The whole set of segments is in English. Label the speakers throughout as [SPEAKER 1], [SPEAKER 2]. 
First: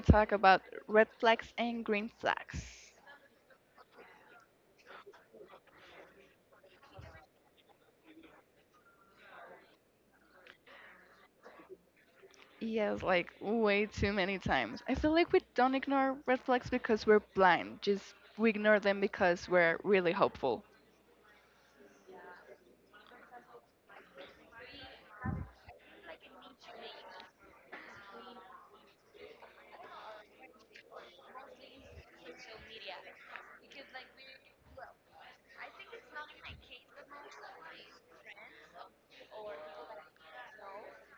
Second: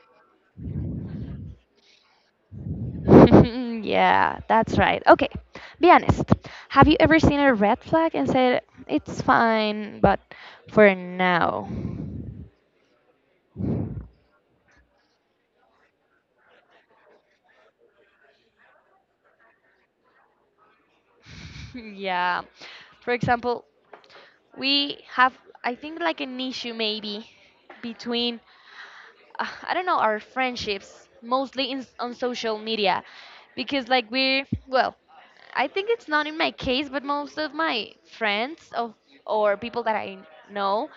[SPEAKER 1] talk about red flags and green flags.
[SPEAKER 2] Yeah, that's right. Okay, be honest. Have you ever seen a red flag and said, it's fine, but for now?
[SPEAKER 1] Yes, like way too many times. I feel like we don't ignore red flags because we're blind. Just we ignore them because we're really hopeful.
[SPEAKER 2] Yeah. For example, we have, I think, like an issue maybe between, I don't know, our friendships, mostly on social media. Because, like, well, I think it's not in my case, but most of my friends of, or people that I know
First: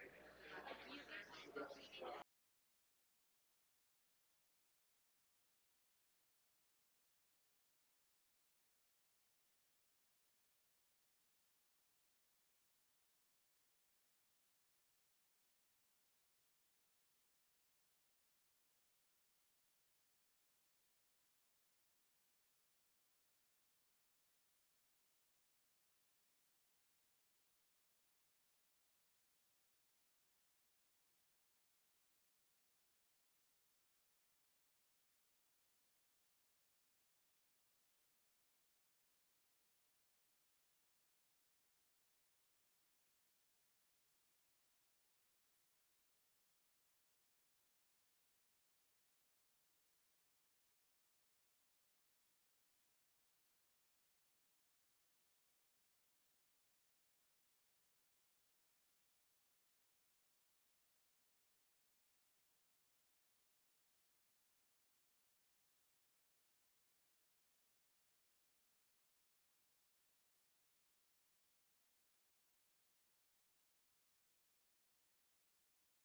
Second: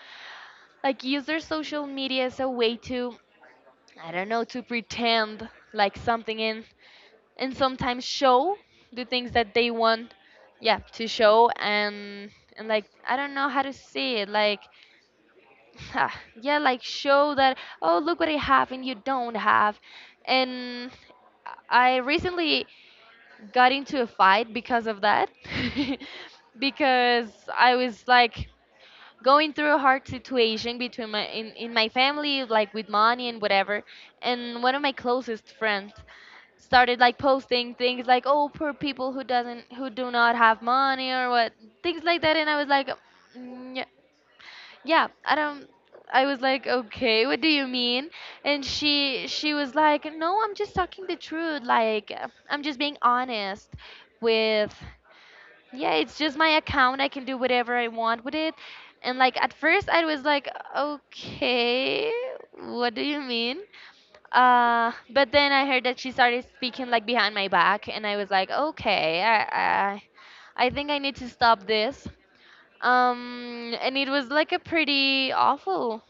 [SPEAKER 2] like use their social media as a way to, I don't know, to pretend like something in and sometimes show the things that they want, yeah, to show and like I don't know how to say it, like ah, yeah, like show that, oh, look what I have and you don't have, and I recently got into a fight because of that. Because I was like going through a hard situation between in my family, like with money and whatever, and one of my closest friends started like posting things like, oh, poor people who do not have money or what, things like that, and I was like, "Mm, yeah, yeah I don't I was like, okay, what do you mean?" And she was like, "No, I'm just talking the truth, like, I'm just being honest with, yeah, it's just my account, I can do whatever I want with it." And like, at first I was like, okay, what do you mean? But then I heard that she started speaking like behind my back, and I was like, okay, I think I need to stop this. And it was like a pretty awful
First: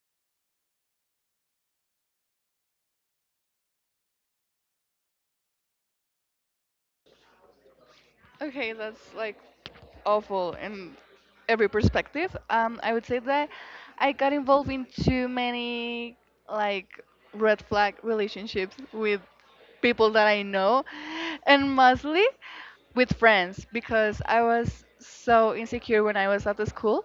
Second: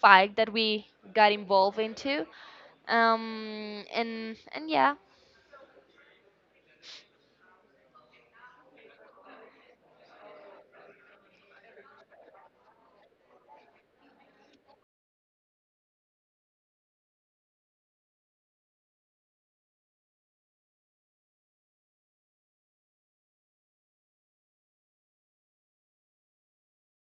[SPEAKER 2] fight that we got involved into. And yeah.
[SPEAKER 1] Okay, that's like awful in every perspective. I would say that I got involved in too many like red flag relationships with people that I know, and mostly with friends because I was so insecure when I was at the school,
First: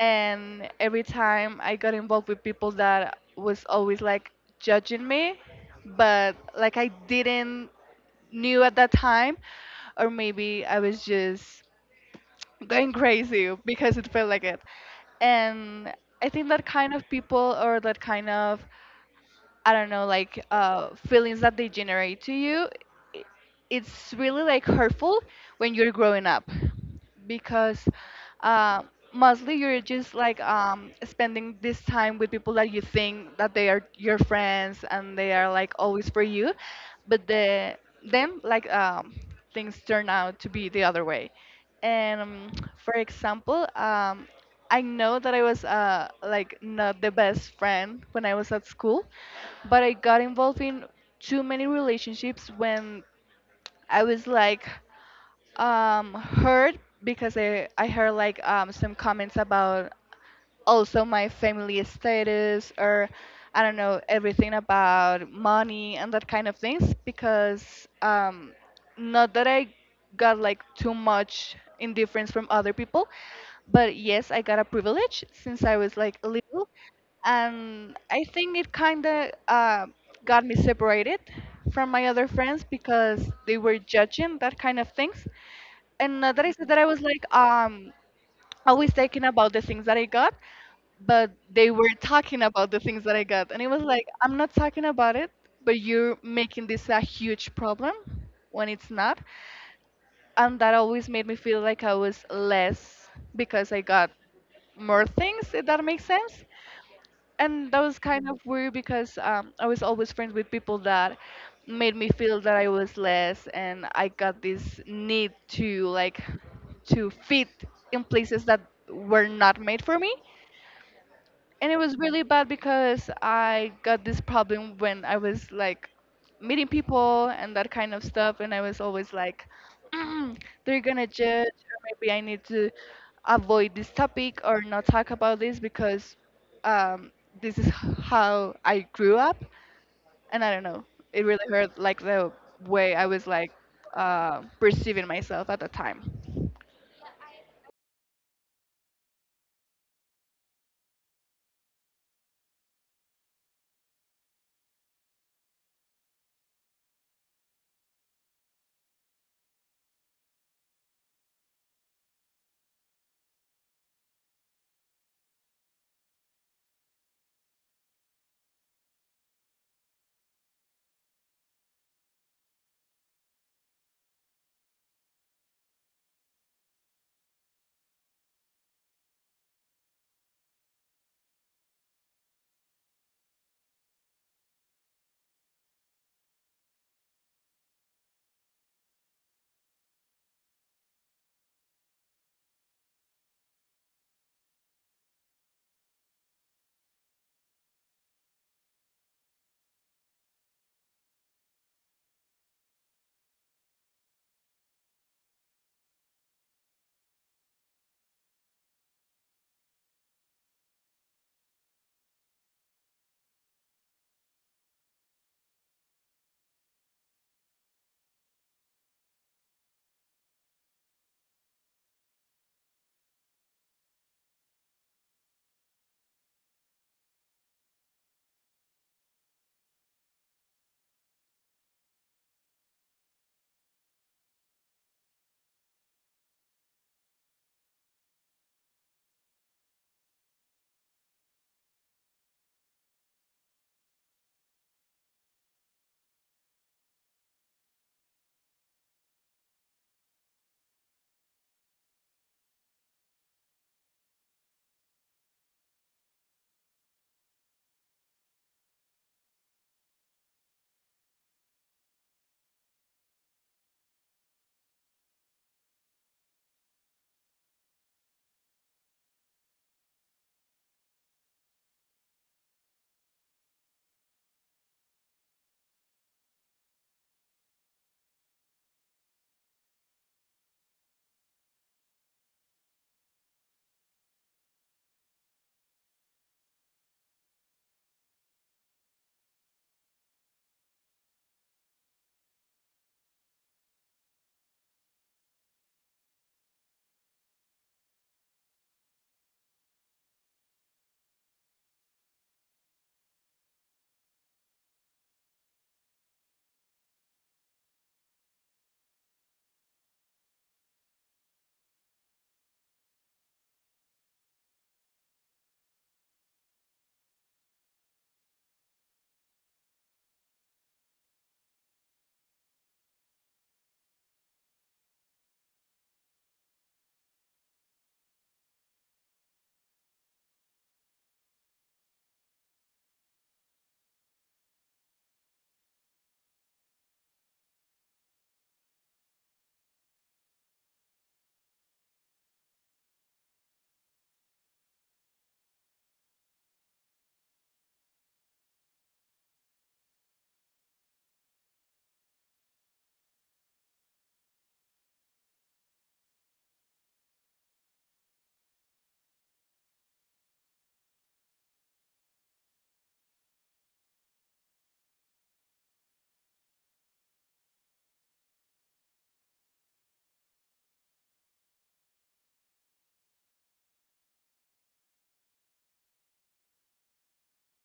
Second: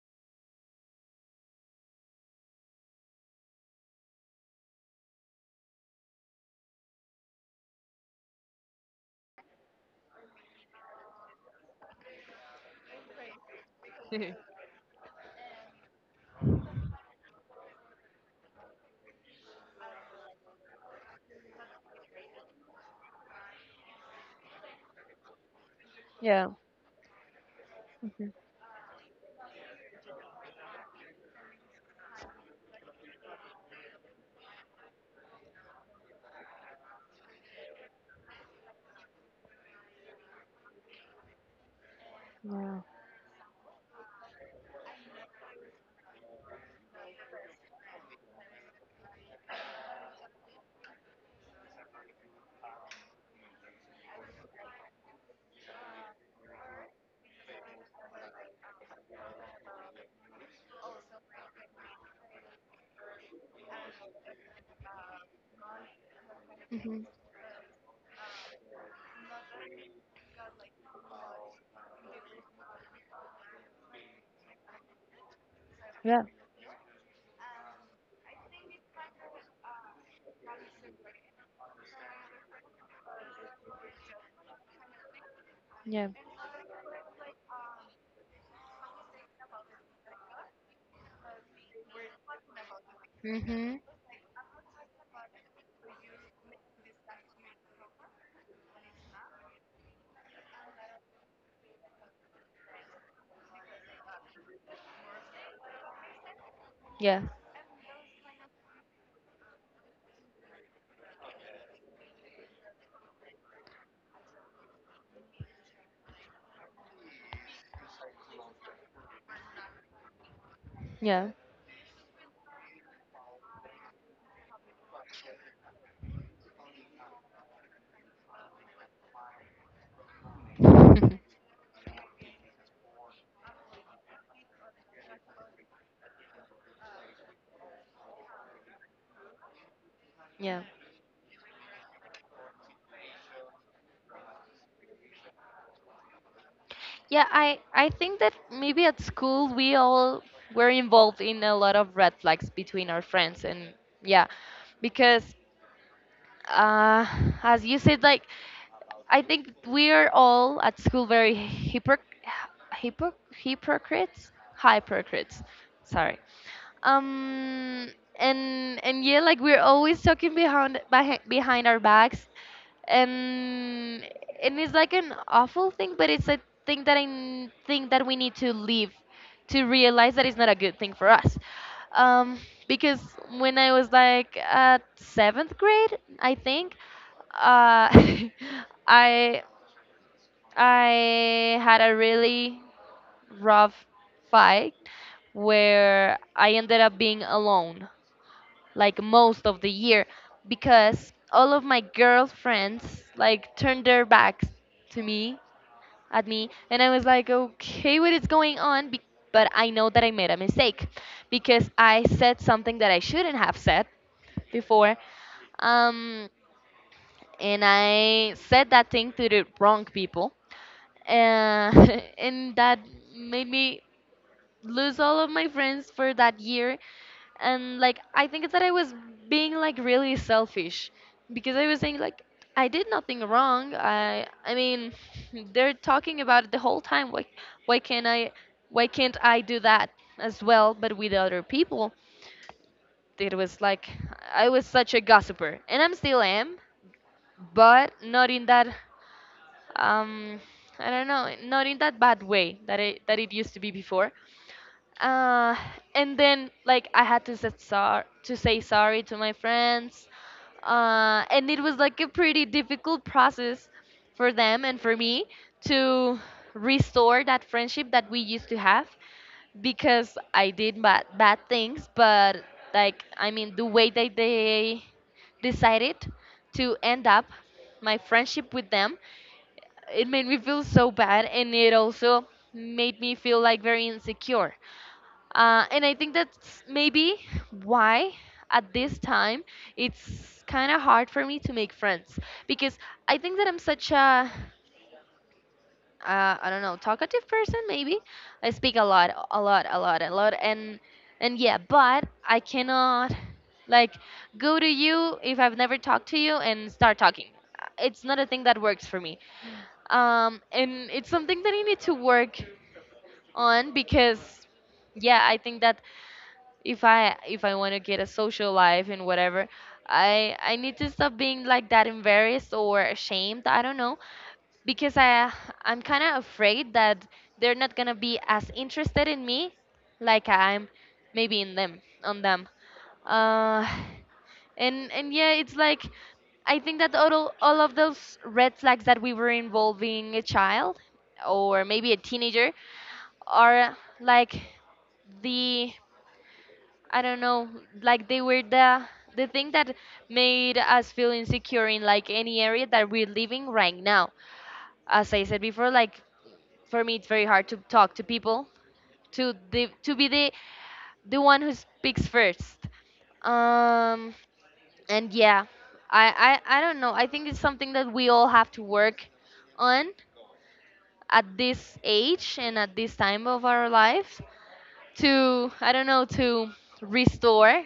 [SPEAKER 1] and every time I got involved with people that was always like judging me, but like I didn't knew at that time, or maybe I was just going crazy because it felt like it. And I think that kind of people or that kind of, I don't know, like feelings that they generate to you, i- it's really like hurtful when you're growing up
[SPEAKER 2] Yeah.
[SPEAKER 1] because
[SPEAKER 2] Mhm.
[SPEAKER 1] uh, mostly you're just like spending this time with people that you think that they are your friends and they are like always for you, but the them like things turn out to be the other way. And for
[SPEAKER 2] Yeah.
[SPEAKER 1] example, I know that I was like not the best friend when I was at school, but I got involved in too many relationships when I was like hurt because I heard like some comments about also my family status or I don't know everything about money and that kind of things
[SPEAKER 2] Mhm.
[SPEAKER 1] because not that I got like too much indifference from other people, but yes I got a privilege since I was like
[SPEAKER 2] Yeah.
[SPEAKER 1] little. And I think it kind of got me separated from my other friends because they were judging that kind of things. And not
[SPEAKER 2] Yeah.
[SPEAKER 1] that I said that I was like always thinking about the things that I got, but they were talking about the things that I got, and it was like
[SPEAKER 2] Mhm.
[SPEAKER 1] I'm not talking about it, but you're making this a huge problem when it's not, and that always made me feel like I was less because I got more things, if that makes sense.
[SPEAKER 2] Yeah.
[SPEAKER 1] And that was kind of weird because I was always friends with people that made me feel that I was less, and I got this need to like to fit in places that were not made for me.
[SPEAKER 2] Yeah.
[SPEAKER 1] And it was really bad because I got this problem when I was like meeting people and that kind of stuff, and I was always like, "Mm, they're gonna judge, or maybe I need to avoid this topic or not talk about this because um, this is how I grew up, and I don't know,
[SPEAKER 2] Yeah.
[SPEAKER 1] it really hurt like the way I was like perceiving myself at the time.
[SPEAKER 2] Yeah, I think that maybe at school we all were involved in a lot of red flags between our friends, and yeah, because uh as you said, like, I think we are all at school very hypocrites, hypocrites. Sorry. Um and yeah, like we're always talking behind our backs, and and it's like an awful thing, but it's a thing that I think that we need to leave, to realize that it's not a good thing for us. um, because when I was like at seventh grade, I think, uh, i I had a really rough fight where I ended up being alone like most of the year, because all of my girlfriends like turned their backs to me at me, and I was like, okay, what is going on? But I know that I made a mistake because I said something that I shouldn't have said before. um and I said that thing to the wrong people, uh, and that made me lose all of my friends for that year. And like, I think that I was being like really selfish because I was saying like, I did nothing wrong. I mean, they're talking about it the whole time, why can't I, why can't I do that as well but with other people? It was like I was such a gossiper, and I'm still am, but not in that, um I don't know, not in that bad way that it used to be before. uh, and then, like, I had to say sorry to my friends. And it was like a pretty difficult process for them and for me to restore that friendship that we used to have, because I did bad things. But, like, I mean, the way that they decided to end up my friendship with them, it made me feel so bad, and it also made me feel like very insecure. And I think that's maybe why at this time it's kind of hard for me to make friends, because I think that I'm such a, I don't know, talkative person maybe. I speak a lot, and yeah, but I cannot, like, go to you if I've never talked to you and start talking. It's not a thing that works for me. And it's something that I need to work on, because yeah, I think that if I want to get a social life and whatever, I need to stop being like that embarrassed or ashamed. I don't know, because I'm kind of afraid that they're not gonna be as interested in me like I'm maybe in them, on them. Uh, and yeah, it's like, I think that all of those red flags that we were involving a child or maybe a teenager are like, the, I don't know, like they were the thing that made us feel insecure in like any area that we're living right now. As I said before, like, for me it's very hard to talk to people, to be the one who speaks first. Um and yeah, I don't know. I think it's something that we all have to work on at this age and at this time of our lives, to, I don't know, to restore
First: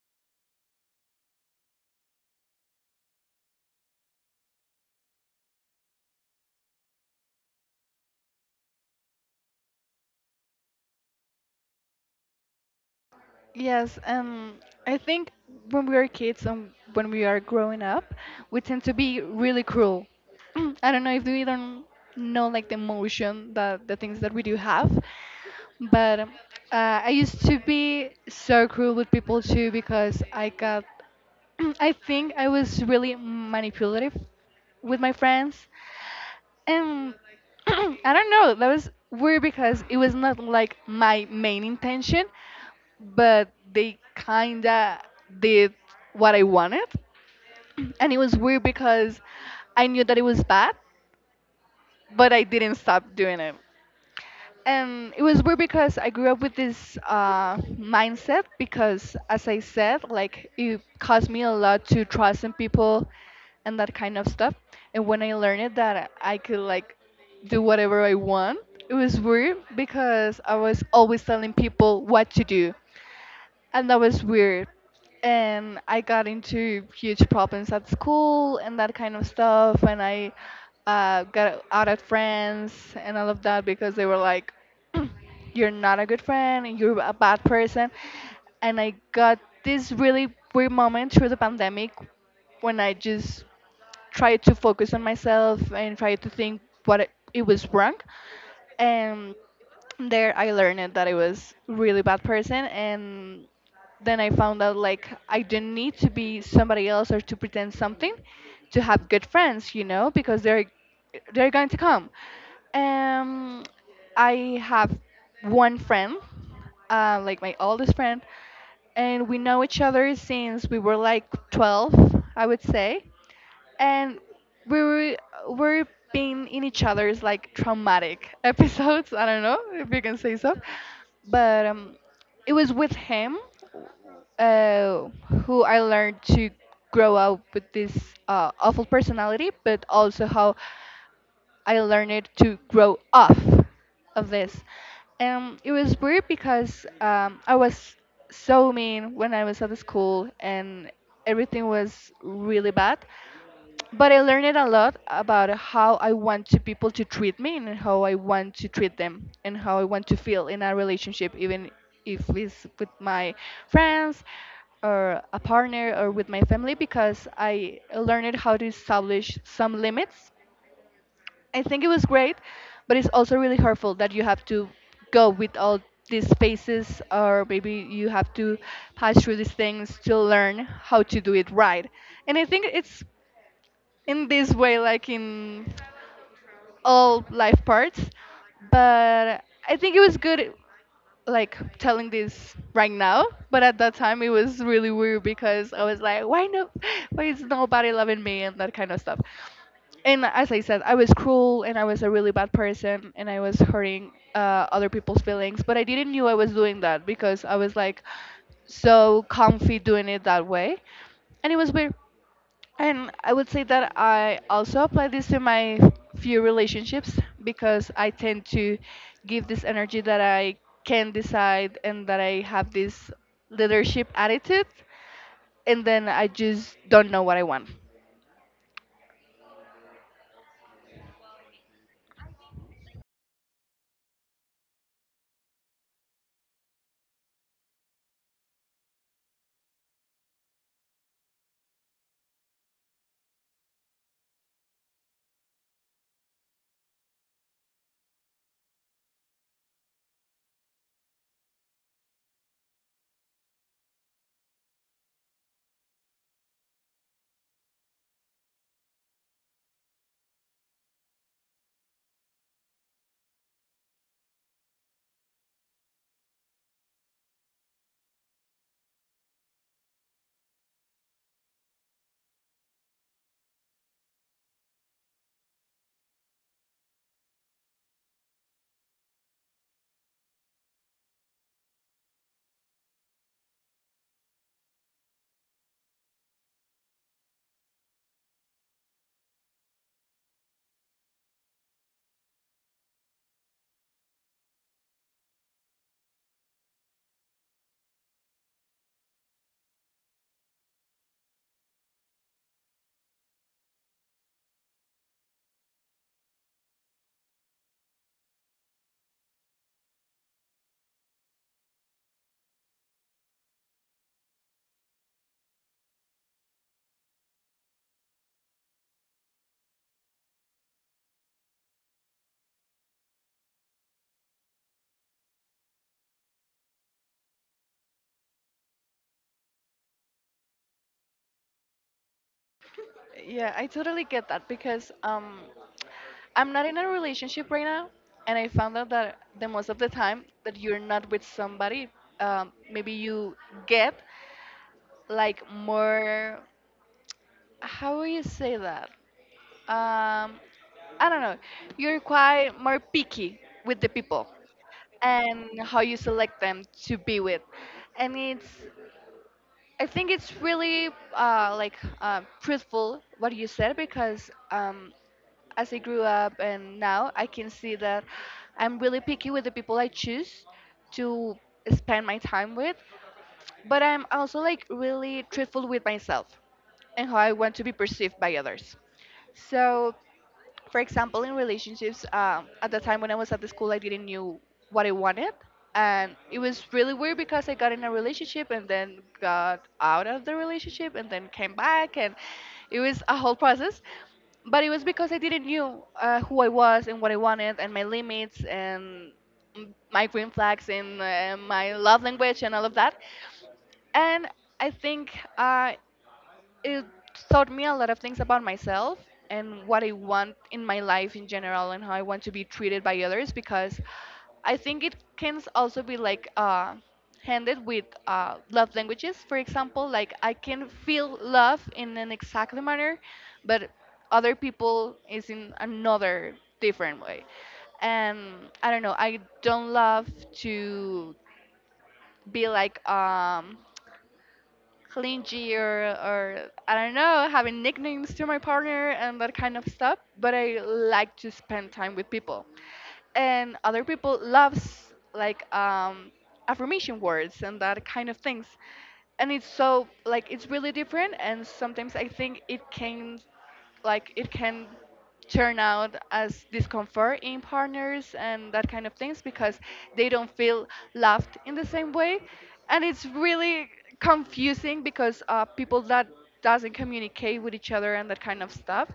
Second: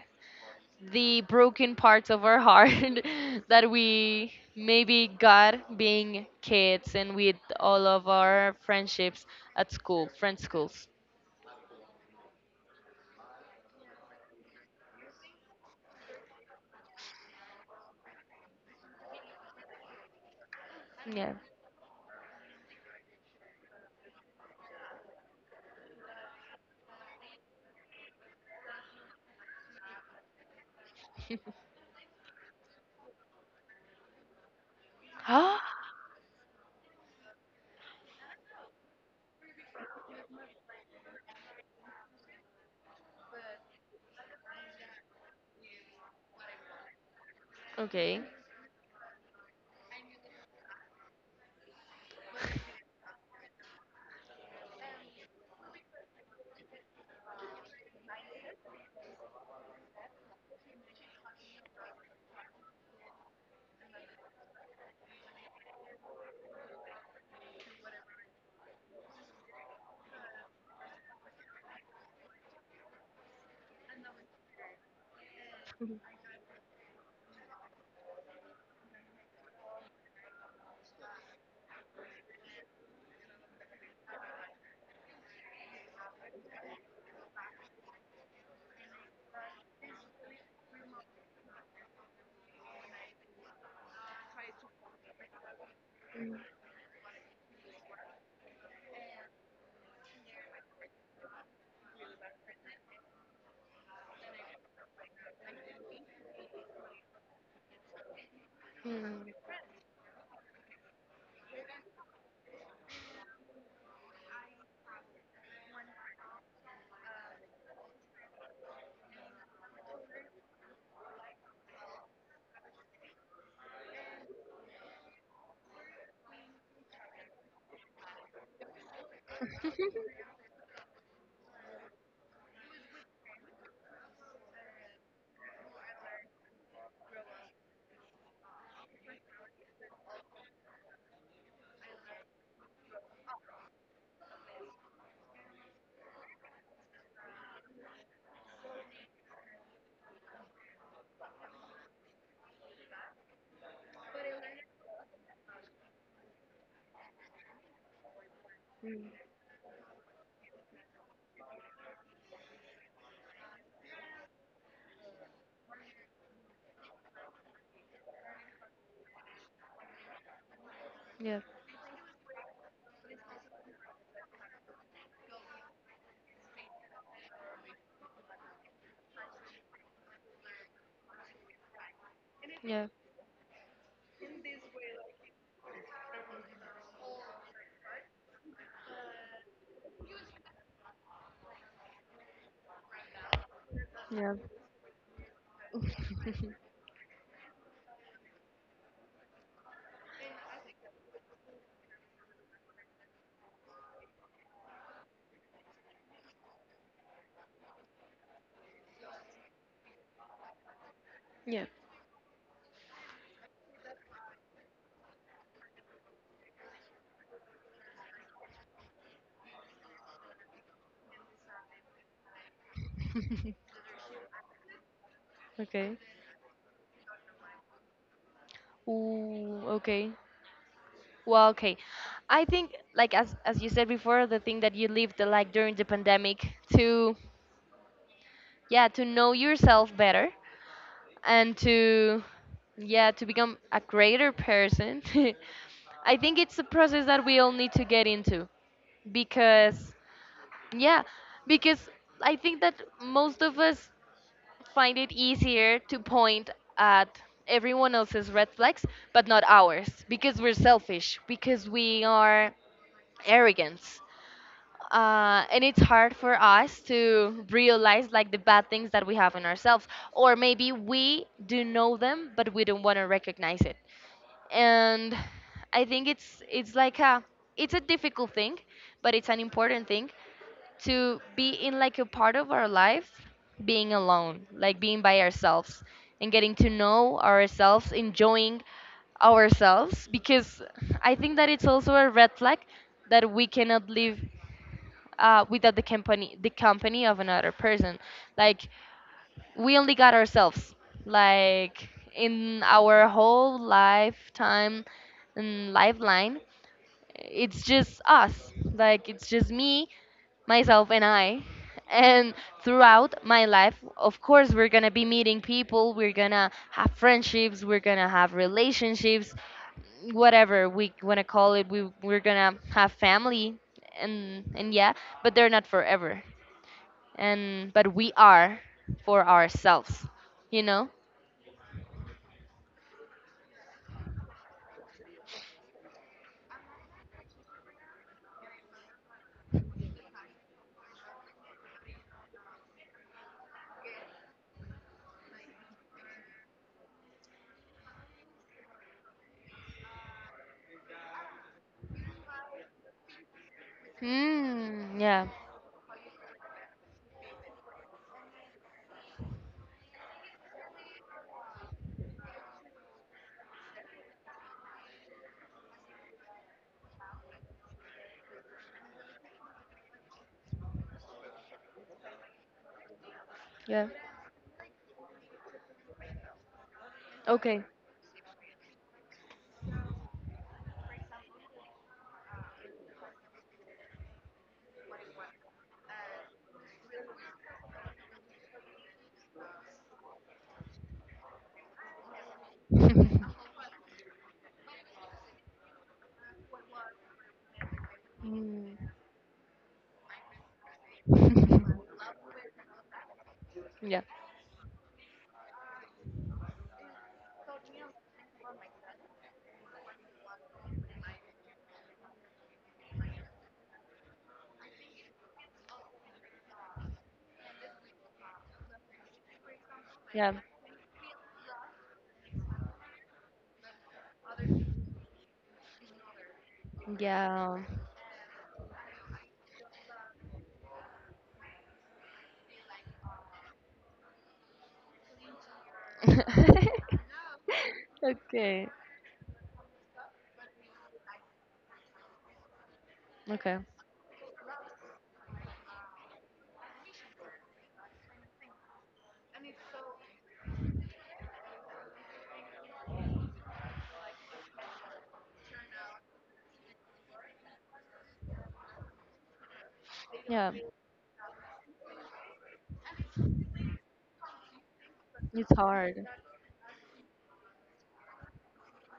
[SPEAKER 2] the broken parts of our heart that we maybe got being kids and with all of our friendships at school, friend schools.
[SPEAKER 1] Yes, I think when we are kids and when we are growing up, we tend to be really cruel. I don't know if
[SPEAKER 2] Yeah.
[SPEAKER 1] we don't know like the emotion that the things that we do have, but I used to be so cruel with people too because I got, I think I was really manipulative with my friends um, I don't know. That was weird because it was not like my main intention, but they kinda did what I wanted, and
[SPEAKER 2] Okay.
[SPEAKER 1] it was weird because I knew that it was bad, but I didn't stop doing it. And it was weird because I grew up with this mindset because, as I said, like it caused me a lot to trust in people and that kind of stuff. And when I learned it that I could like do whatever I want, it was weird because I was always telling people what to do, and that was weird. And I got into huge problems at school and that kind of stuff. And I got out at friends and all of that because they were like, "You're not a good friend. And You're a bad person." And I got this really weird moment through the pandemic when I just tried to focus on myself and tried to think what it was wrong. And there I learned that I was really bad person, and then I found out like I didn't need to be somebody else or to pretend something to have good
[SPEAKER 2] Mm.
[SPEAKER 1] friends, you know, because they're going to come. Um, I have one friend, like my oldest friend, and we know each other since we were like 12, I would say, and we were we're being in each other's like traumatic episodes. I don't know if you can say so, but it was with him uh, who I learned to grow up with this awful personality, but also how I learned to grow off of this. It was weird because I was so mean when I was at the school and everything was really bad. But I learned a lot about how I want to people to treat me and how I want to treat
[SPEAKER 2] Mm.
[SPEAKER 1] them and how I want to feel in a relationship, even if it's with my friends or a partner or with my family, because I learned how to establish some limits.
[SPEAKER 2] Yeah.
[SPEAKER 1] I think it was great, but it's also really hurtful that you have to go with all these phases, or maybe you have to pass through these things to learn how to do it right. And I think
[SPEAKER 2] Yeah.
[SPEAKER 1] it's in this way, like in all life parts. But I think it was good like telling this right now, but at that time
[SPEAKER 2] Yeah.
[SPEAKER 1] it was really weird because I was like, why no, why is nobody loving me and that kind of stuff. And as I said, I was cruel and I was a really bad person and I was hurting other people's feelings, but I didn't knew I was doing that because I was like so comfy doing it that way, and it
[SPEAKER 2] Yeah.
[SPEAKER 1] was weird. And I would say that I also apply this to my few relationships because I tend to give this energy that I can decide and that I have this leadership attitude, and
[SPEAKER 2] Okay.
[SPEAKER 1] then I just don't know what I want.
[SPEAKER 2] Ooh, okay. Well, okay. I think, like, as you said before, the thing that you lived, like, during the pandemic, to yeah, to know yourself better and to yeah to become a greater person. I think it's a process that we all need to get into, because yeah, because I think that most of us find it easier to point at everyone else's red flags but not ours, because we're selfish, because we are arrogant. And it's hard for us to realize like the bad things that we have in ourselves, or maybe we do know them but we don't want to recognize it. And I think it's like a, it's a difficult thing, but it's an important thing, to be in like a part of our life being alone, like being by ourselves, and getting to know ourselves, enjoying ourselves. Because I think that it's also a red flag that we cannot live, without the company of another person. Like, we only got ourselves, like, in our whole lifetime and lifeline, it's just us, like, it's just me, myself, and I. And throughout my life, of course, we're gonna be meeting people, we're gonna have friendships, we're gonna have relationships, whatever we want to call it, we're gonna have family, and yeah. But they're not forever, and but we are, for ourselves, you know?
[SPEAKER 1] Yeah, I totally get that because I'm not in a relationship right now, and I found out that the most of the time that you're not with somebody, maybe you get like more. How do you say that? um, I don't know, you're quite more picky with the people
[SPEAKER 2] Mm, yeah,
[SPEAKER 1] and how you select them to be with. And it's, I think it's really like truthful what you said because as I grew up and now I can see that I'm really picky with the people I choose to spend my time with, but
[SPEAKER 2] yeah.
[SPEAKER 1] I'm also like really truthful with myself and how I want to
[SPEAKER 2] Okay.
[SPEAKER 1] be perceived by others. So for example, in relationships, at the time when I was at the school, I didn't knew what I wanted, and it was really weird because I got in a relationship and then got out of the relationship and then came back, and it was a whole process. But it was because I didn't knew who I was and what I wanted and my limits
[SPEAKER 2] Mm.
[SPEAKER 1] and my green flags and my love language and all of that.
[SPEAKER 2] yeah,
[SPEAKER 1] And I think uh, it taught me a lot of things about myself and what I want in my life in general and how I want to be treated by others because I think it can also be like handed with love languages. For example, like
[SPEAKER 2] yeah,
[SPEAKER 1] I can feel love in an exact manner, but other people is in another different way.
[SPEAKER 2] yeah.
[SPEAKER 1] And I don't know, I don't love to be like clingy or I don't know, having nicknames to my
[SPEAKER 2] okay,
[SPEAKER 1] partner and that kind of stuff. But I like to spend time with people,
[SPEAKER 2] okay.
[SPEAKER 1] and other people loves like affirmation words and that kind of things, and it's so like it's really different, and sometimes I think it can turn out as discomfort in partners and that kind of things because they don't
[SPEAKER 2] Yeah,
[SPEAKER 1] feel loved in the same way, and it's really confusing because
[SPEAKER 2] it's
[SPEAKER 1] people
[SPEAKER 2] hard.
[SPEAKER 1] that doesn't communicate with each other and that kind of stuff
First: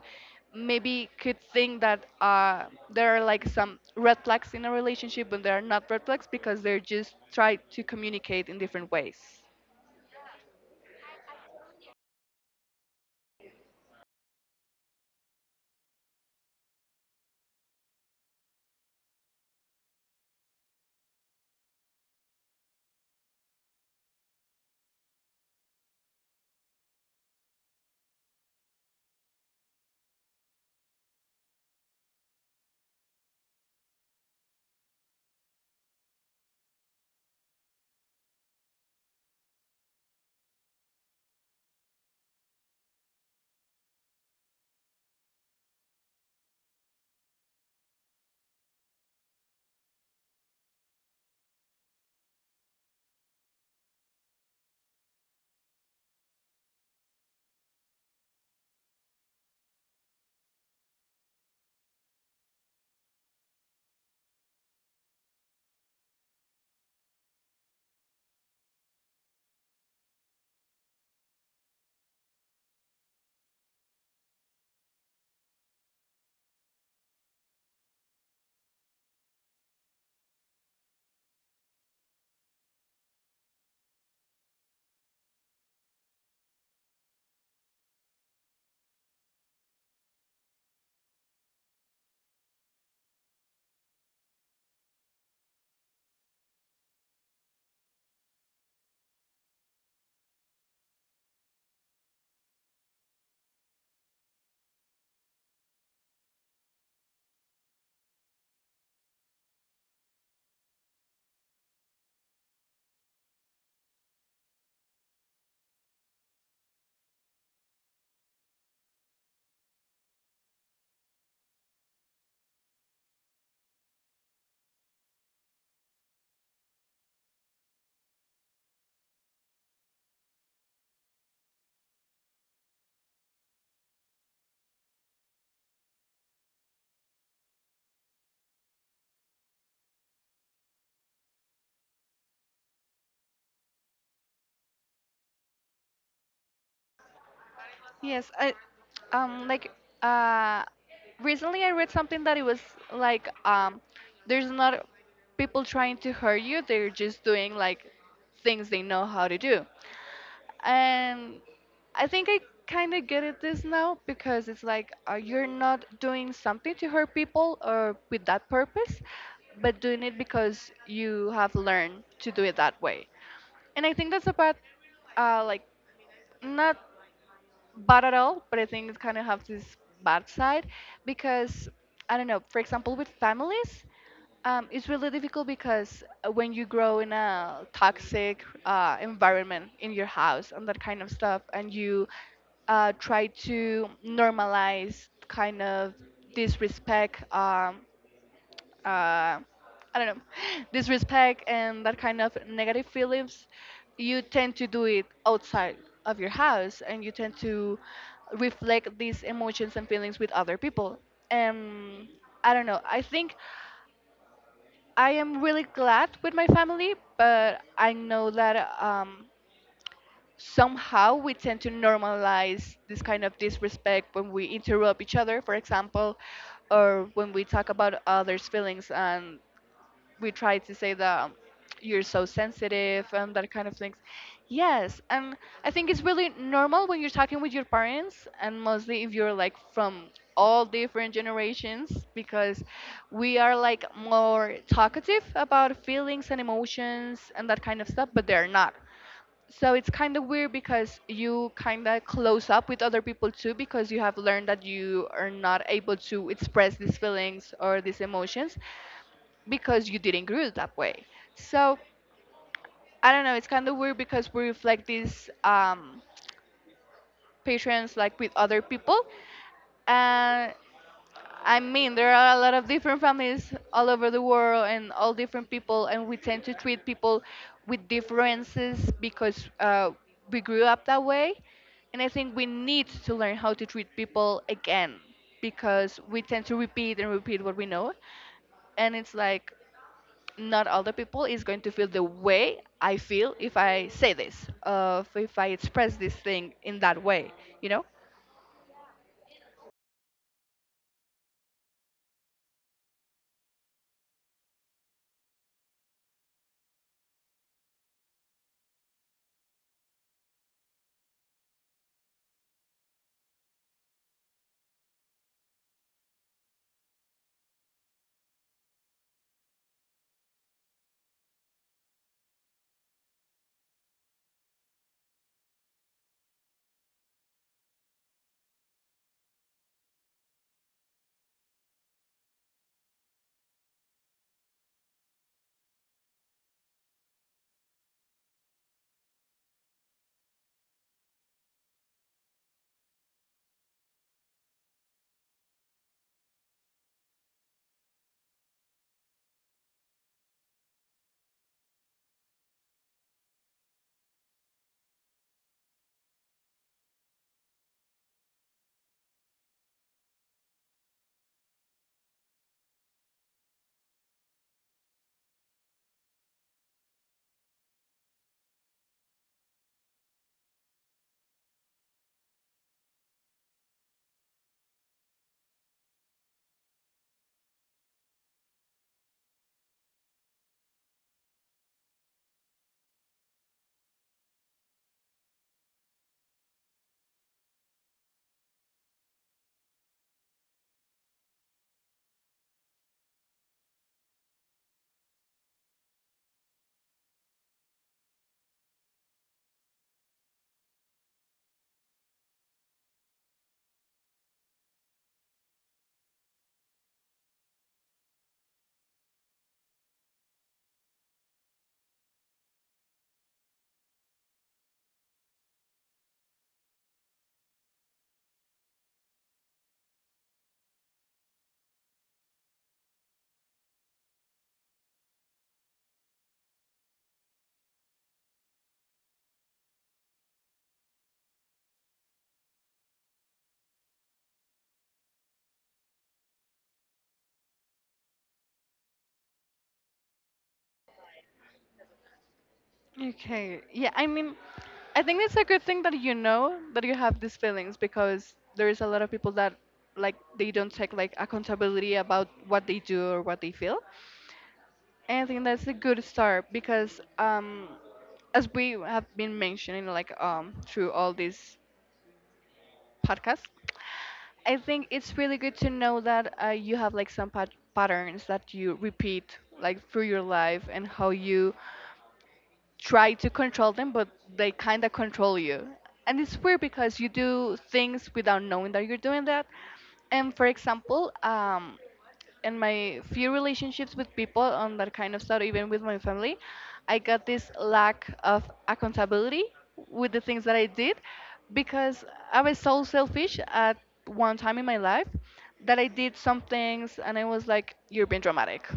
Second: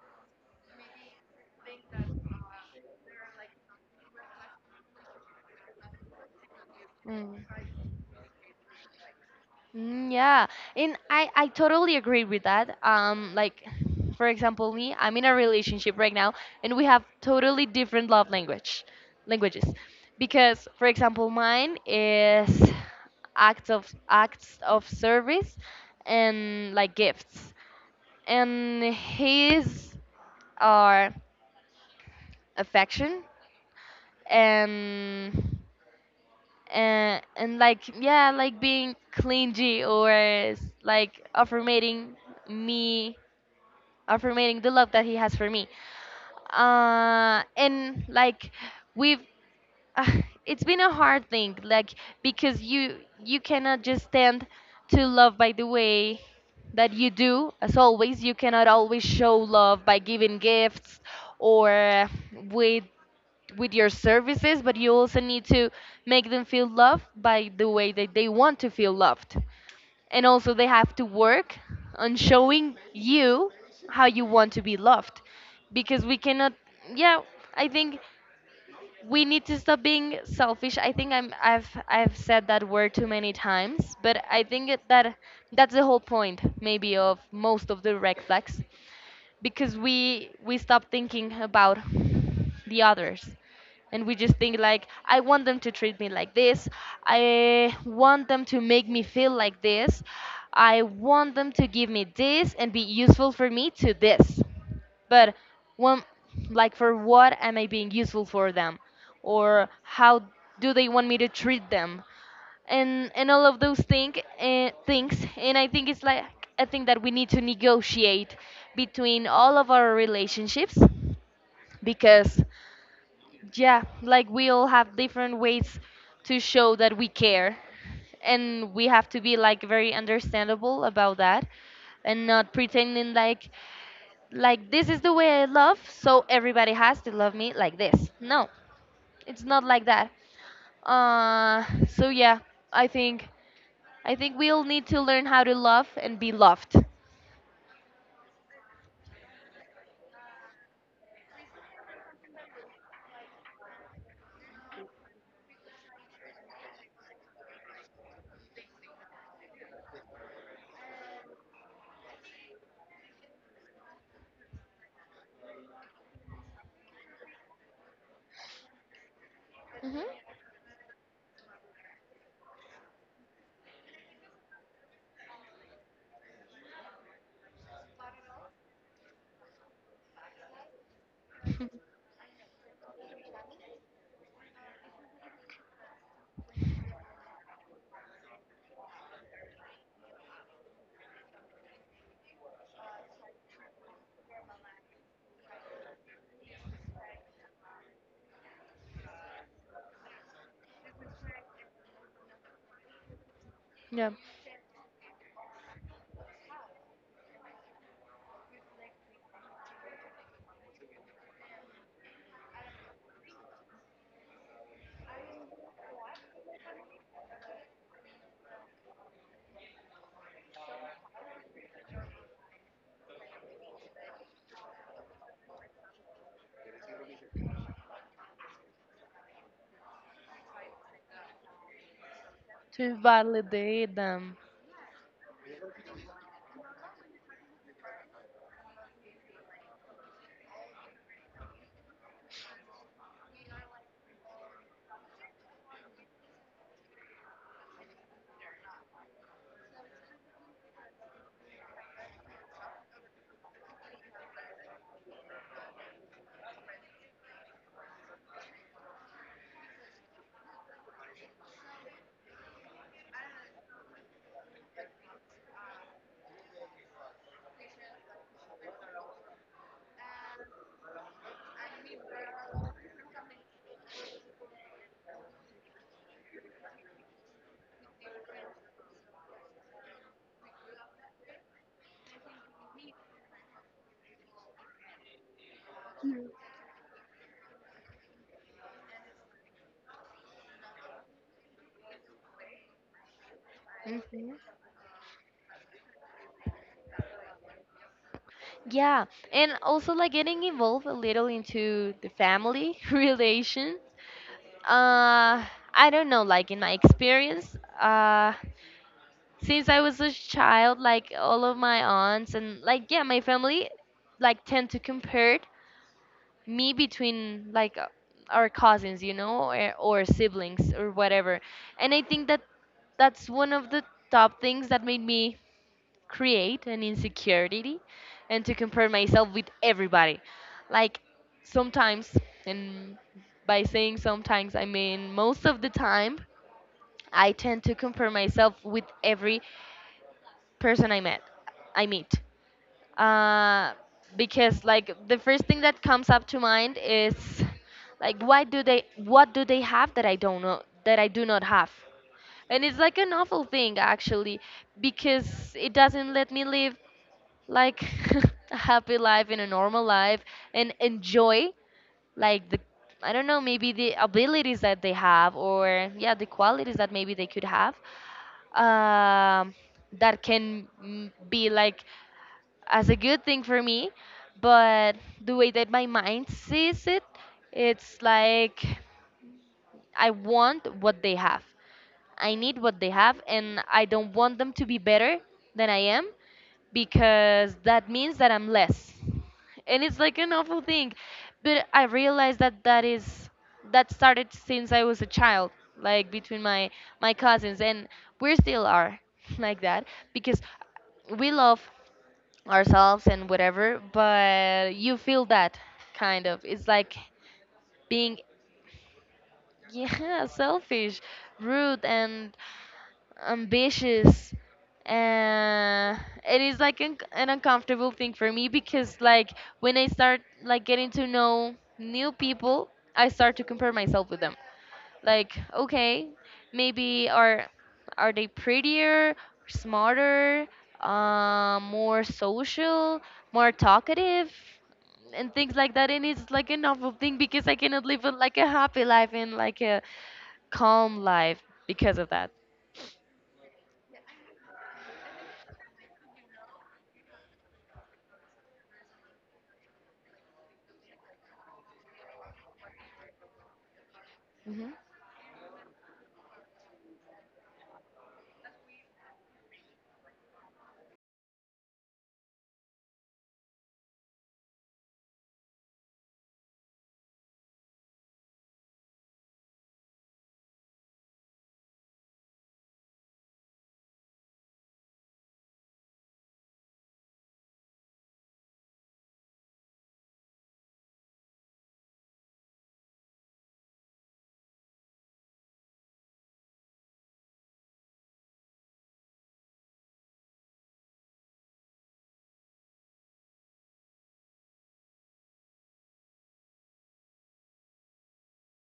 [SPEAKER 1] maybe could think that there are like some red flags in a relationship, but they are not red flags because they're just
[SPEAKER 2] Mm.
[SPEAKER 1] try to communicate in different ways.
[SPEAKER 2] Mm, yeah, and I totally agree with that. Like, for example, me, I'm in a relationship right now, and we have totally different love language, languages, because, for example, mine is acts of service, and like gifts, and his are affection and and like yeah, like being clingy or s- like me affirming the love that he has for me. And like we've, uh, it's been a hard thing, like, because you cannot just stand to love by the way that you do as always. You cannot always show love by giving gifts or with with your services, but you also need to make them feel loved by the way that they want to feel loved. And also they have to work on showing you how you want to be loved. Because we cannot, yeah, I think we need to stop being selfish. I think I've said that word too many times, but I think that that's the whole point maybe of most of the red flags, because we stop thinking about the others, and we just think like, I want them to treat me like this, I want them to make me feel like this, I want them to give me this and be useful for me to this. But when, like, for what am I being useful for them, or how do they want me to treat them? And all of those things, and I think it's like, I think that we need to negotiate between all of our relationships, because yeah, like we all have different ways to show that we care, and we have to be like very understandable about that, and not pretending like, this is the way I love, so everybody has to love me like this. No, it's not like that. uh so yeah, i think I think we'll need to learn how to love and be loved.
[SPEAKER 1] Yes, I um like uh recently I read something that it was like there's not people trying to hurt you, they're just doing like things they know how to do. And I think I kind of get it this now because it's like you're not doing something to hurt people or with that purpose, but doing
[SPEAKER 2] Hmm.
[SPEAKER 1] it because you have learned to do it that way. And I think that's about uh, like not bad at all, but I think it kind of has this bad side because I don't know. For example, with families, it's really difficult because when you grow in a toxic environment in your house and that kind of stuff, and you try to normalize kind of disrespect uh, I don't know, disrespect and that kind of negative feelings,
[SPEAKER 2] Yeah,
[SPEAKER 1] you tend to do it outside of your house and you tend to reflect these emotions and feelings with other people. And I don't know, I think I am really glad with my family, but I know that somehow we tend to normalize this kind of disrespect when we interrupt each other, for example, or when we talk about others' feelings and we try to say that you're so
[SPEAKER 2] to
[SPEAKER 1] sensitive and that kind of
[SPEAKER 2] validate
[SPEAKER 1] things.
[SPEAKER 2] them.
[SPEAKER 1] Yes, and I think it's really normal when you're talking with your parents, and mostly if you're like from all different generations, because we are like more talkative about feelings and emotions and that kind of stuff, but they're not. So it's kind of weird because you kind of close up with other people too, because you have learned that you are not able to express these feelings or these emotions because you didn't grew it that way. So I don't know, it's kind of weird because we reflect these patrons like with other people. And I mean, there are a lot of different families all over the world and all different people, and we tend to treat people with differences because we grew up that way. And I think we need to learn how to treat people again because we tend to repeat and repeat what we know. And it's like, not all the people is going to feel the way I feel if I say
[SPEAKER 2] Mhm.
[SPEAKER 1] this, if I express this thing in that way, you know?
[SPEAKER 2] Yeah, and also like getting involved a little into the family relation. Uh, I don't know, like in my experience, since I was a child, like all of my aunts and like yeah, my family like tend to compare me between like our cousins you know or siblings or whatever. And I think that that's one of the top things that made me create an insecurity and to compare myself with everybody, like sometimes. And by saying sometimes I mean most of the time, I tend to compare myself with every person I meet, uh, because like the first thing that comes up to mind is like why do they what do they have that I don't know that I do not have. And it's like an awful thing, actually, because it doesn't let me live like a happy life in a normal life and enjoy like the, I don't know, maybe the abilities that they have, or yeah, the qualities that maybe they could have, um, that can be like as a good thing for me. But the way that my mind sees it, it's like I want what they have. I need what they have, and I don't want them to be better than I am, because that means that I'm less. And it's like an awful thing. But I realized that that is that started since I was a child, like between my cousins, and we still are like that because we love ourselves and whatever, but you feel that kind of. It's like being, yeah, selfish, rude, and ambitious. Uh, it is like an uncomfortable thing for me, because like when I start like getting to know new people, I start to compare myself with them, like okay, maybe are they prettier, smarter, more social, more talkative, and things like that. And it's like a novel thing because I cannot live a, like a happy life and like a calm life because of that.
[SPEAKER 1] Okay. Yeah, I mean, I think it's a good thing that you know that you have these feelings because there is a lot of people that like they don't take like accountability about what they do or what they feel.
[SPEAKER 2] Hmm.
[SPEAKER 1] And I think that's a good start because as we have been mentioning like through all these podcasts, I think it's really good to know that you have like some patterns that you repeat like through your life and how you try to control them, but they kind of control you. And it's weird because you do things without knowing that you're doing that. And for example, in my few relationships with people on that kind of stuff, even with my family, I got this lack of accountability with the things that I did because I was so selfish at one time in my life that I did some things and I was like, you're being dramatic,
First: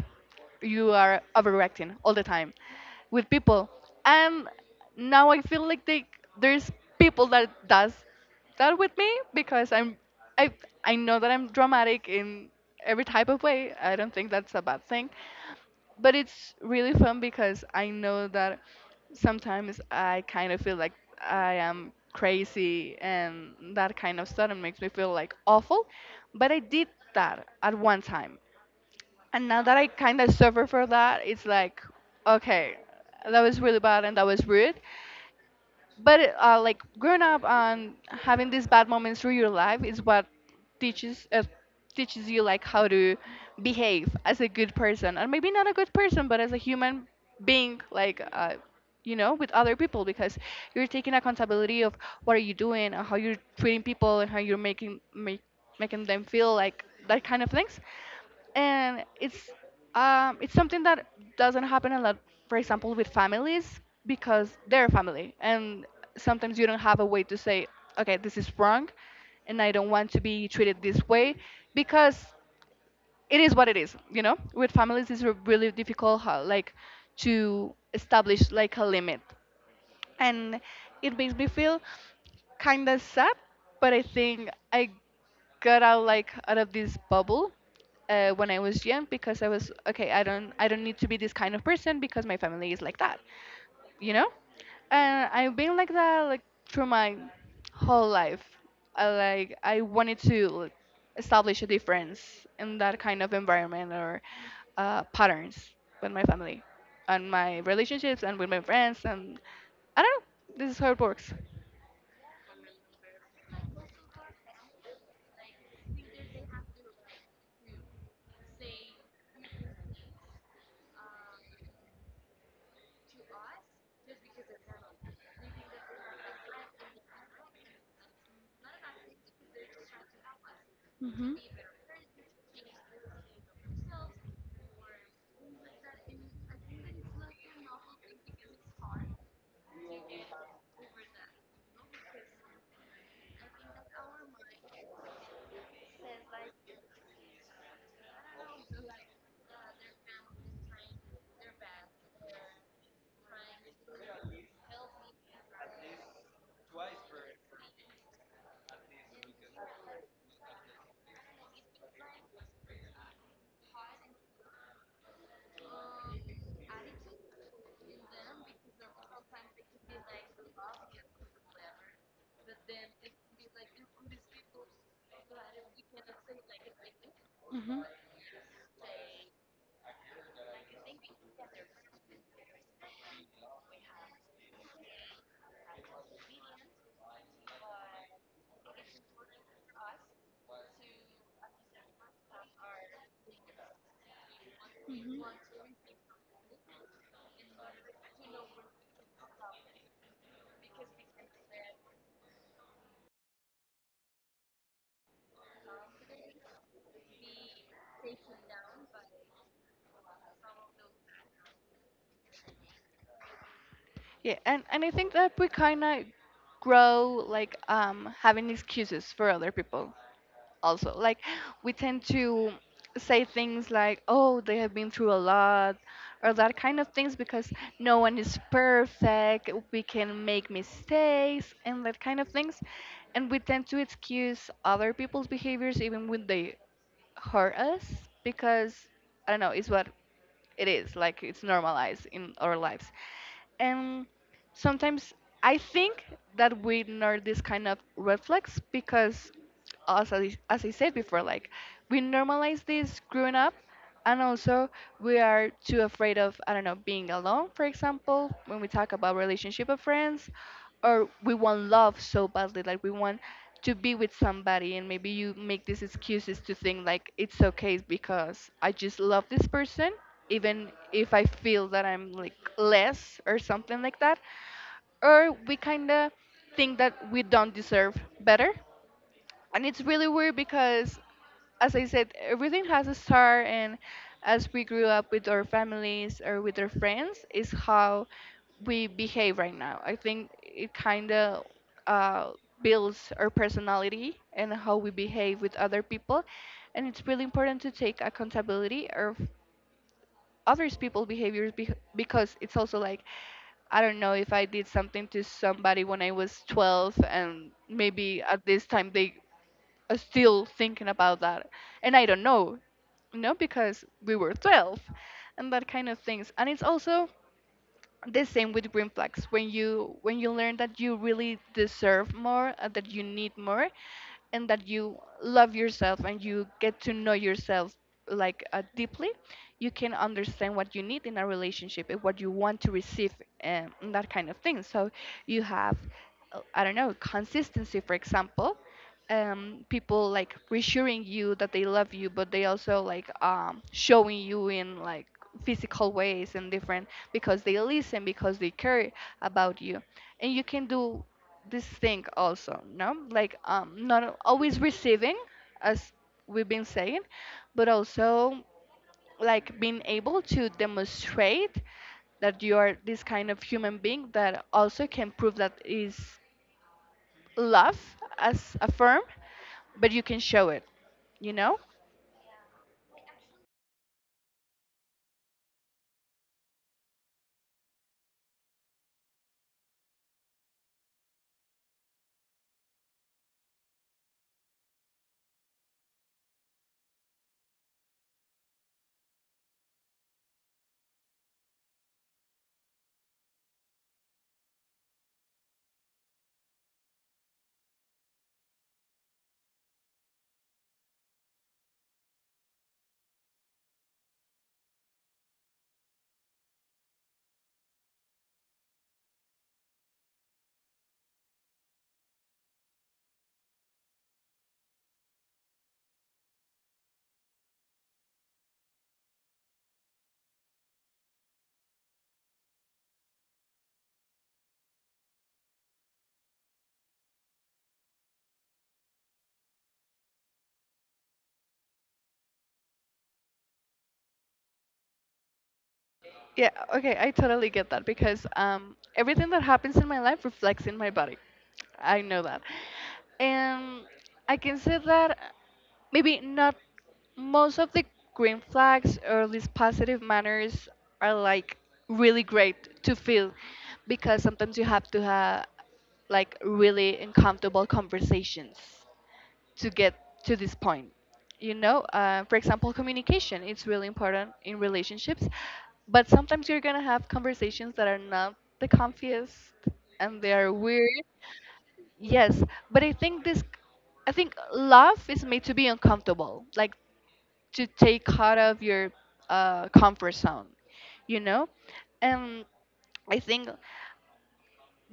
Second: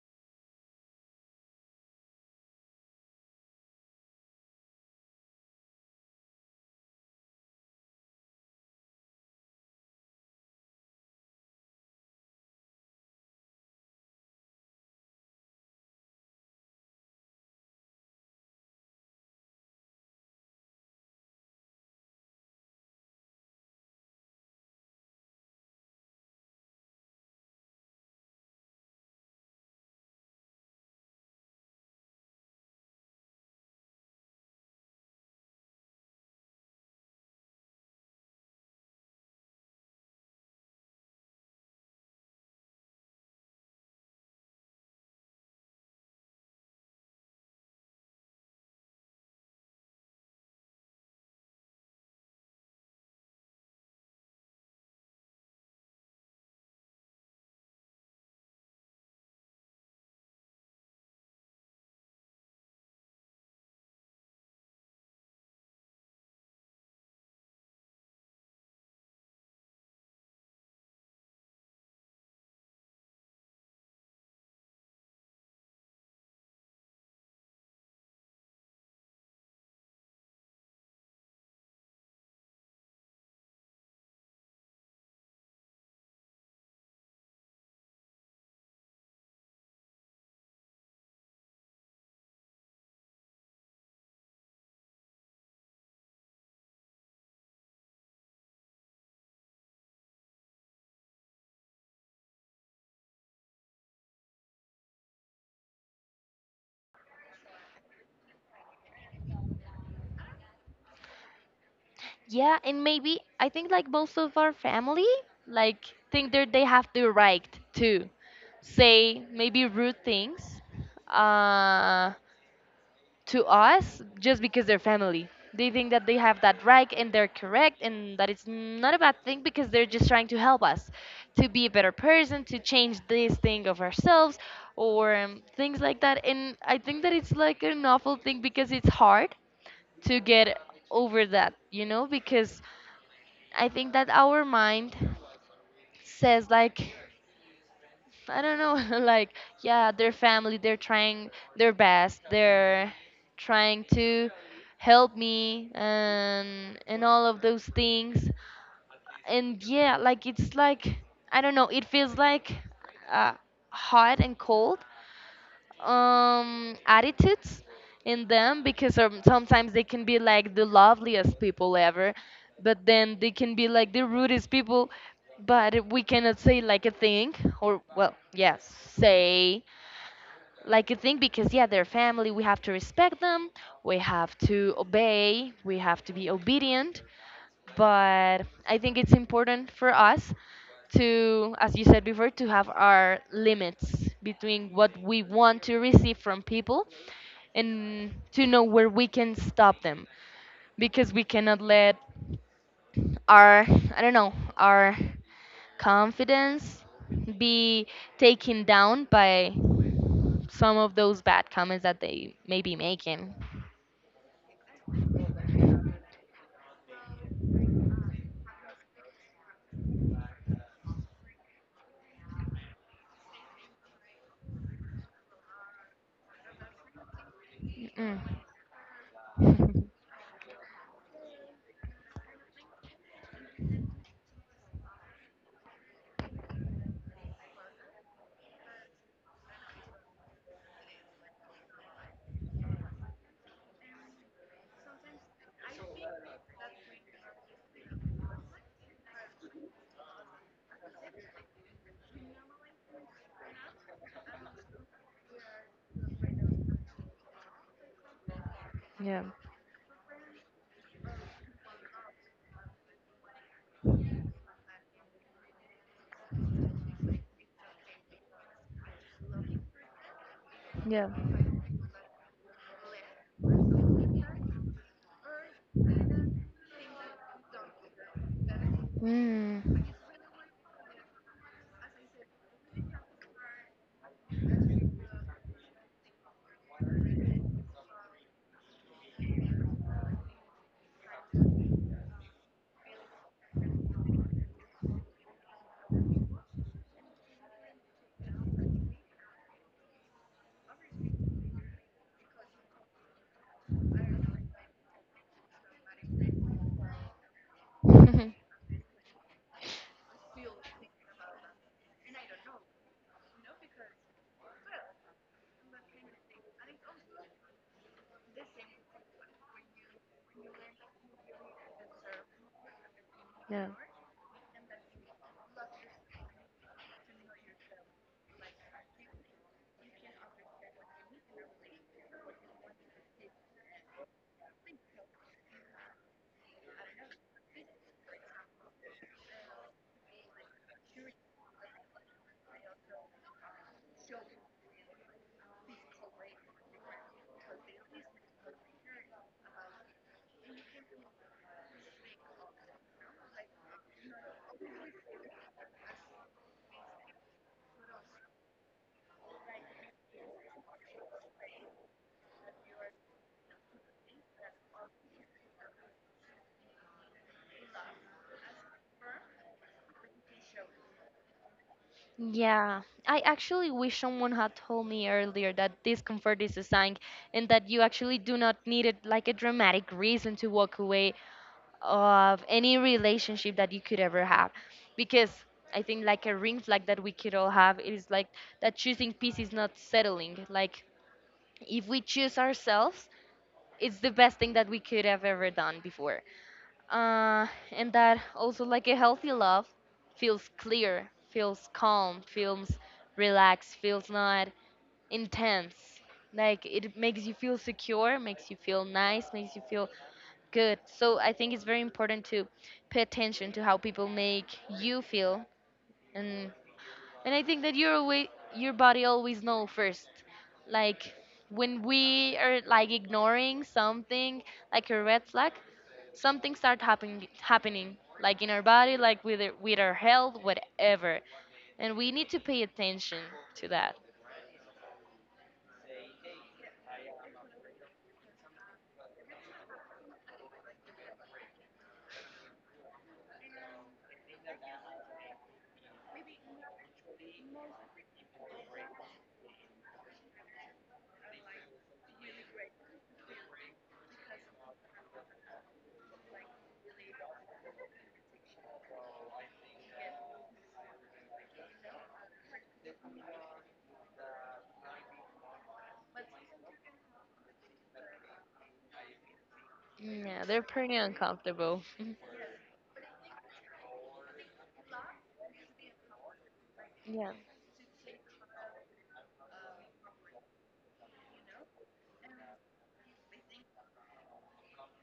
[SPEAKER 1] you are overreacting all the time with people. And now I feel like there's people that does that with me because I I know that I'm dramatic in every type of way. I don't think that's a bad thing. But it's really fun because I know that sometimes I kind of feel like I am crazy and that kind of stuff and makes me feel like awful. But I did that at one time and now that I kind of suffer for that, it's like, okay, that was really bad and that was rude. But like growing up and having these bad moments through your life is what teaches uh, teaches you like how to behave as a good person, and maybe not a good person, but as a human being, like you know, with other people, because you're taking accountability of what are you doing and how you're treating people and how you're making them feel like that kind of things. And it's something that doesn't happen a lot, for example, with families because they're family and sometimes you don't have a way to say, okay, this is wrong and I don't want to be treated this way, because it is what it is, you know. With families it's really difficult how, like, to establish like a limit. And it makes me feel kind of sad, but I think I got out like out of this bubble when I was young because I was okay, I don't need to be this kind of person because my family is like that, you know? And I've been like that like through my whole life. I like I wanted to like, establish a difference in that kind of environment or patterns with my family and my relationships and with my friends and I don't know. This is how it works.
[SPEAKER 2] Yeah, and maybe I think like most of our family like think that they have the right to say maybe rude things uh to us just because they're family. They think that they have that right and they're correct and that it's not a bad thing because they're just trying to help us to
[SPEAKER 1] Hmm
[SPEAKER 2] be a better person, to change this thing of ourselves or things like that. And I think that it's like an awful thing because it's hard to get over that, you know, because I think that our mind says like, I don't know, like yeah, their family, they're trying their best, they're trying to help me and all of those things. And yeah, like it's like, I don't know, it feels like uh, hot and cold, attitudes in them because sometimes they can be like the loveliest people ever, but then they can be like the rudest people. But we cannot say like a thing, or
[SPEAKER 1] hmm
[SPEAKER 2] well, yes, say like a thing because yeah, they're family, we have to respect them, we have to obey, we have to be obedient. But I think it's important for us to, as you said before, to have our limits between what we want to receive from people and to know where we can stop them, because we cannot let our, I don't know, our confidence be taken down by some of those bad comments that they may be making.
[SPEAKER 1] Yeah, and I think that we kind of grow like having excuses for other people also. Like we tend to say things like, oh, they have been through a lot or that kind of things because no
[SPEAKER 2] Mm.
[SPEAKER 1] one is perfect. We can make mistakes and that kind of things. And we tend to excuse other people's behaviors even when they hurt us because I don't know, it's what it is like it's normalized in our lives. And sometimes I think that we ignore this kind of reflex because, as I said before, like we normalize this growing up, and also we are too afraid of I don't know being alone, for example, when we talk about
[SPEAKER 2] Yeah.
[SPEAKER 1] relationship of friends, or we want love so badly, like we want to be with somebody, and maybe you make these excuses to think like it's okay because I just love this person even
[SPEAKER 2] Yeah.
[SPEAKER 1] if I feel that I'm like less or something like that. Or we kind of think that we don't deserve better. And it's
[SPEAKER 2] Mm.
[SPEAKER 1] really weird because, as I said, everything has a start, and as we grew up with our families or with our friends, is how we behave right now. I think it kind of uh, builds our personality and how we behave with other people, and it's really important to take accountability of others people's behaviors because it's also like I don't know if I did something to somebody when I was 12 and maybe at this time they are still thinking about that and I don't know, you know, because we were 12 and that kind of things. And it's also the same with green flags when you learn that you really deserve more, that you need
[SPEAKER 2] Yeah.
[SPEAKER 1] more and that you love yourself and you get to know yourself like deeply, you can understand what you need in a relationship and what you want to receive, and that kind of thing. So you have I don't know, consistency, for example, people like reassuring you that they love you but they also like showing you in like physical ways and different, because they listen, because they care about you. And you can do this thing also, no? Like not always receiving, as we've been saying, but also like being able to demonstrate that you are this kind of human being that also can prove that is love as a firm, but you can show it, you know?
[SPEAKER 2] Yeah, I actually wish someone had told me earlier that discomfort is a sign and that you actually do not need it like a dramatic reason to walk away of any relationship that you could ever have. Because I think like a ring flag that we could all have is like that choosing peace is not settling. Like if we choose ourselves, it's the best thing that we could have ever done before. Uh, and that also, like a healthy love, feels clear, feels calm, feels relaxed, feels not intense. Like it makes you feel secure, makes you feel nice, makes you feel good. So I think it's very important to pay attention to how people make you feel. And I think that your body always know first. Like when we are like ignoring something, like a red flag, something start happening like in our body, like with our health, whatever. And we need to pay attention to that.
[SPEAKER 1] Yeah, okay, I totally get that because everything that happens in my life reflects in my body. I know that. And I can say that maybe not most of the green flags or these positive manners are like really great to feel because sometimes you have to have like really uncomfortable conversations to get to this point, you know. For example, communication, it's really important in relationships, but sometimes you're gonna have conversations that are not the comfiest and they
[SPEAKER 2] Yeah,
[SPEAKER 1] are
[SPEAKER 2] they're pretty
[SPEAKER 1] weird,
[SPEAKER 2] uncomfortable.
[SPEAKER 1] yes, but I think love is made to be uncomfortable, like
[SPEAKER 2] Yeah.
[SPEAKER 1] to take out of your comfort zone, you know. And I think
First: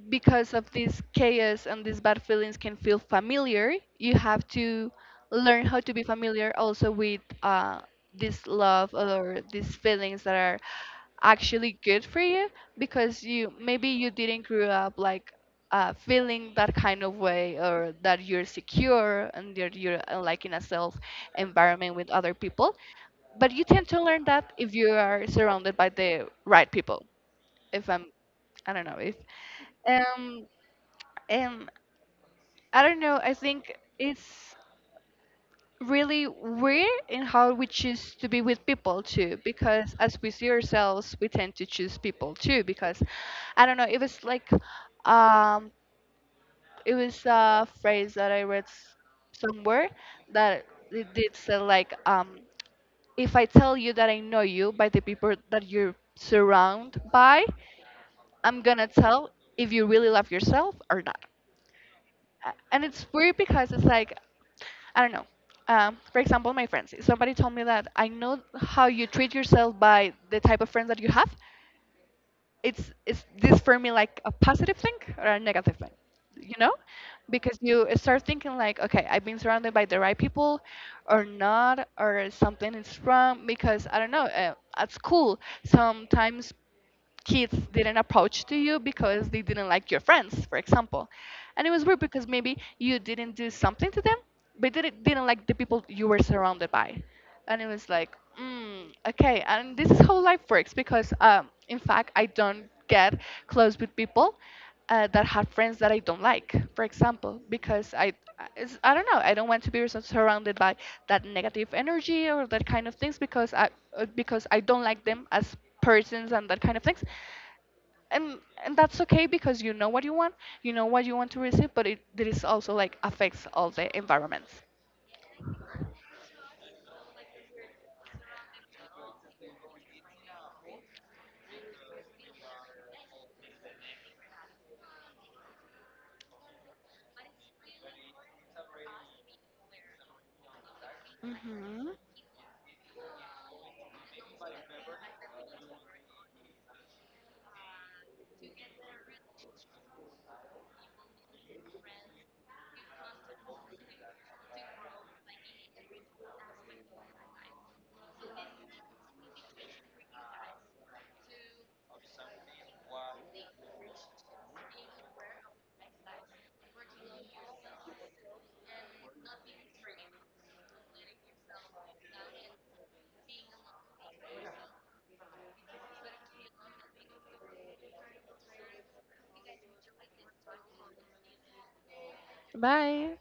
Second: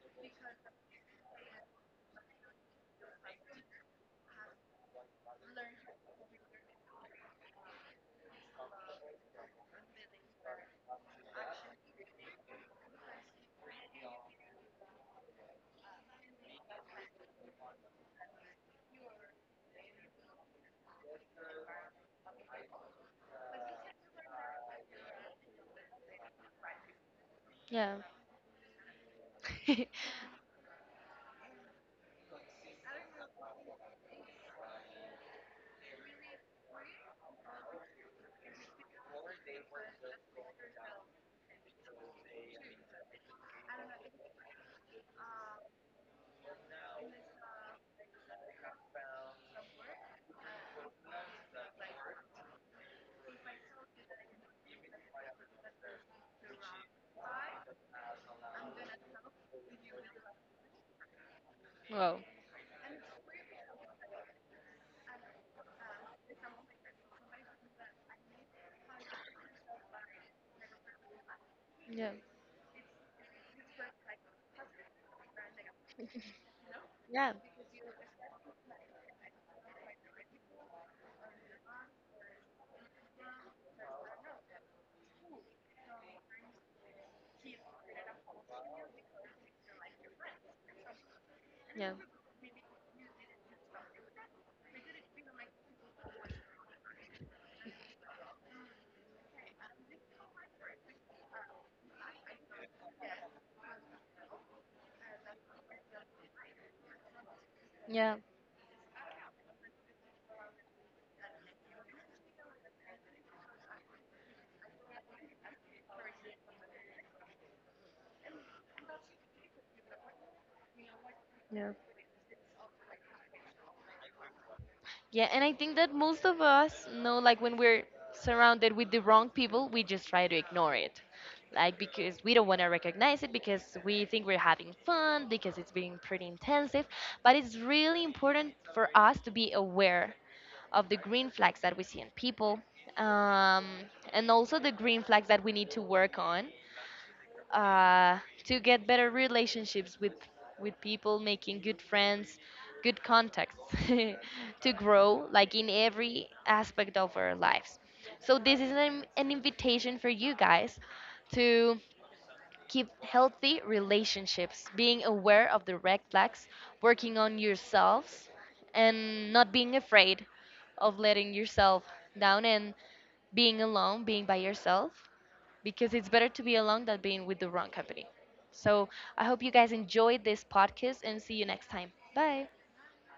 [SPEAKER 1] because of this chaos and these bad feelings can feel familiar, you have to learn how to be familiar also with this love or these feelings that are actually good for you because you maybe you didn't grow up like feeling that kind of way, or that you're secure and that you're like in a self environment with other people, but you tend to learn that if you are surrounded by the right people. if
[SPEAKER 2] Yeah.
[SPEAKER 1] i'm i don't know if um, um, I don't know. I think it's really weird in how we choose to be with people too, because as we see ourselves, we tend to choose people too. Because I don't know, it was like, um, it was a phrase that I read somewhere that it did say like, if I tell you that I know you by the people that you're surrounded by, I'm gonna tell if you really love yourself or not.
[SPEAKER 2] Well,
[SPEAKER 1] And it's weird because it's like I don't know. For example, my friends. Somebody told me that I know how you treat yourself by the type of friends that you have.
[SPEAKER 2] yeah.
[SPEAKER 1] It's this for me like a positive thing or a negative thing, you know?
[SPEAKER 2] Yeah.
[SPEAKER 1] Because you start thinking like, okay, I've been surrounded by the right people, or not, or something is wrong. Because I don't know. At school, sometimes kids didn't approach to you because they didn't like your friends, for example. And it was
[SPEAKER 2] Yeah.
[SPEAKER 1] weird because maybe you didn't do something to them, but they didn't like the people you were surrounded by. And it was like, mm, okay. And this is how life works because, in fact, I don't get close with people that have friends that I don't like, for example, because
[SPEAKER 2] Yeah.
[SPEAKER 1] it's, I don't know, I don't want to be so surrounded by that negative energy or that kind of things because because I don't like them as persons and that kind of things, and that's okay because you know what you want, you know what you want to
[SPEAKER 2] Yeah.
[SPEAKER 1] receive, but it is also like affects all the environments.
[SPEAKER 2] Yeah, and I think that most of us know, like, when we're surrounded with the wrong people, we just try to ignore it. Like, because we don't want to recognize it, because we think we're having fun, because it's being pretty intensive. But it's really important for us to be aware of the green flags that we
[SPEAKER 1] Hmm
[SPEAKER 2] see in people, um, and also the green flags that we need to work on, uh, to get better relationships with people, making good friends, good contacts, to grow like in every aspect of our lives. So this is an invitation for you guys to keep healthy relationships, being aware of the red flags, working on yourselves, and not being afraid of letting yourself down and being alone, being by yourself, because it's better to be alone than being with the wrong company. So I hope you guys enjoyed this podcast and see you next time. Bye.
[SPEAKER 1] Bye.